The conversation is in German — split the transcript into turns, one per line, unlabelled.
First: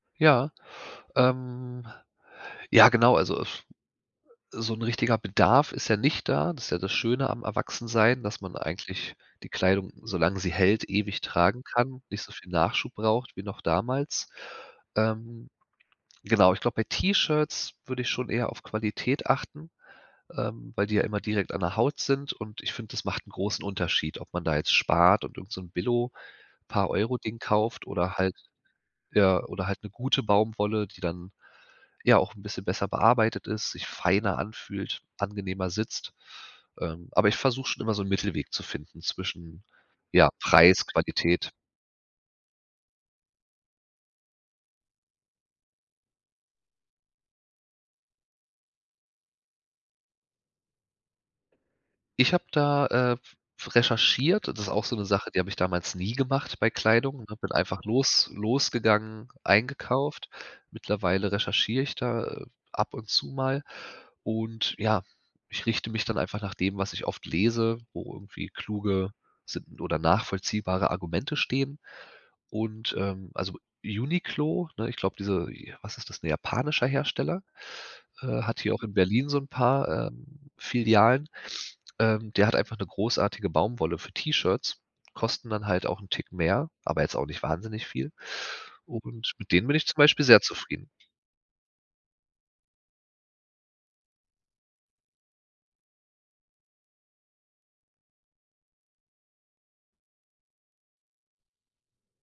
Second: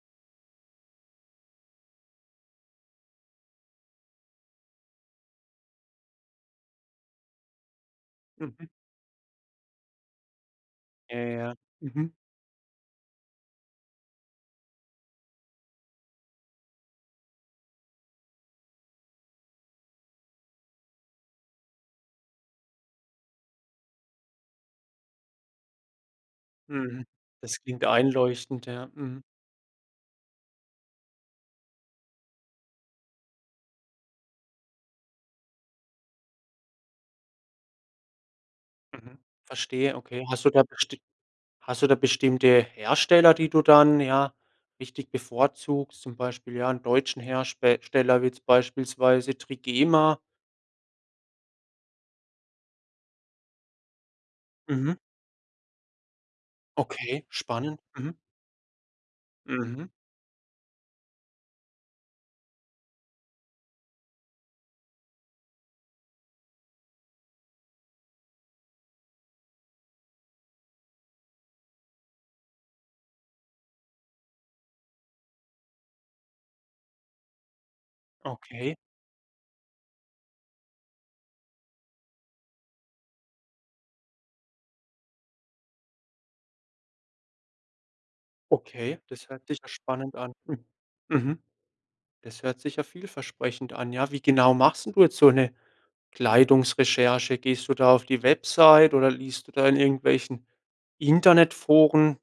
Ja. Ähm, ja genau, also, so 'n richtiger Bedarf ist ja nicht da. Das ist ja das Schöne am Erwachsensein, dass man
Mhm.
eigentlich die Kleidung, solange sie hält, ewig
Jaja,
tragen kann,
mhm.
nicht so viel Nachschub braucht wie noch damals. Ähm, genau, ich glaube, bei T-Shirts würde ich schon eher auf Qualität achten, ähm, weil die ja immer direkt an der Haut sind und ich finde, das macht 'n großen Unterschied, ob man da jetzt spart und irgend so 'n
Mhm.
Billo-Paar-Euro-Ding
Das klingt
kauft oder halt
einleuchtend, ja. Mhm.
ja, oder halt 'ne gute Baumwolle, die dann ja auch 'n bisschen besser bearbeitet ist, sich feiner anfühlt, angenehmer sitzt. Ähm, aber ich versuche schon immer so 'n Mittelweg zu finden
Mhm.
zwischen
Verstehe, okay.
ja,
Hast du da
Preis,
besti
Qualität.
hast du da bestimmte Hersteller, die du dann, ja, richtig bevorzugst? Zum Beispiel, ja, 'n deutschen Herste steller wie jetzt beispielsweise Trigema.
Ich habe da, äh, recherchiert, das ist auch
Mhm.
so 'ne Sache, die habe ich damals nie gemacht bei Kleidung
Okay,
und hab bin
spannend.
einfach
Mhm.
los losgegangen,
Mhm.
eingekauft. Mittlerweile recherchiere ich da, äh, ab und zu mal und ja, ich richte mich dann einfach nach dem, was ich oft lese, wo irgendwie kluge sinn oder nachvollziehbare Argumente stehen, und, ähm, also „Uniqlo“, ne? Ich glaub diese was ist das, 'n japanischer Hersteller? Äh, hat hier
Okay.
auch in Berlin so 'n paar, ähm, Filialen. Ähm, der hat einfach 'ne großartige Baumwolle für T-Shirts. Kosten dann halt auch 'n Tick mehr, aber jetzt auch nicht wahnsinnig viel,
Okay, das
und
hört
mit
sich
denen
ja
bin ich zum
spannend
Beispiel
an.
sehr zufrieden.
Mhm. Das hört sich ja vielversprechend an. Ja, wie genau machst denn du jetzt so 'ne Kleidungsrecherche? Gehst du da auf die Website, oder liest du da in irgendwelchen Internetforen?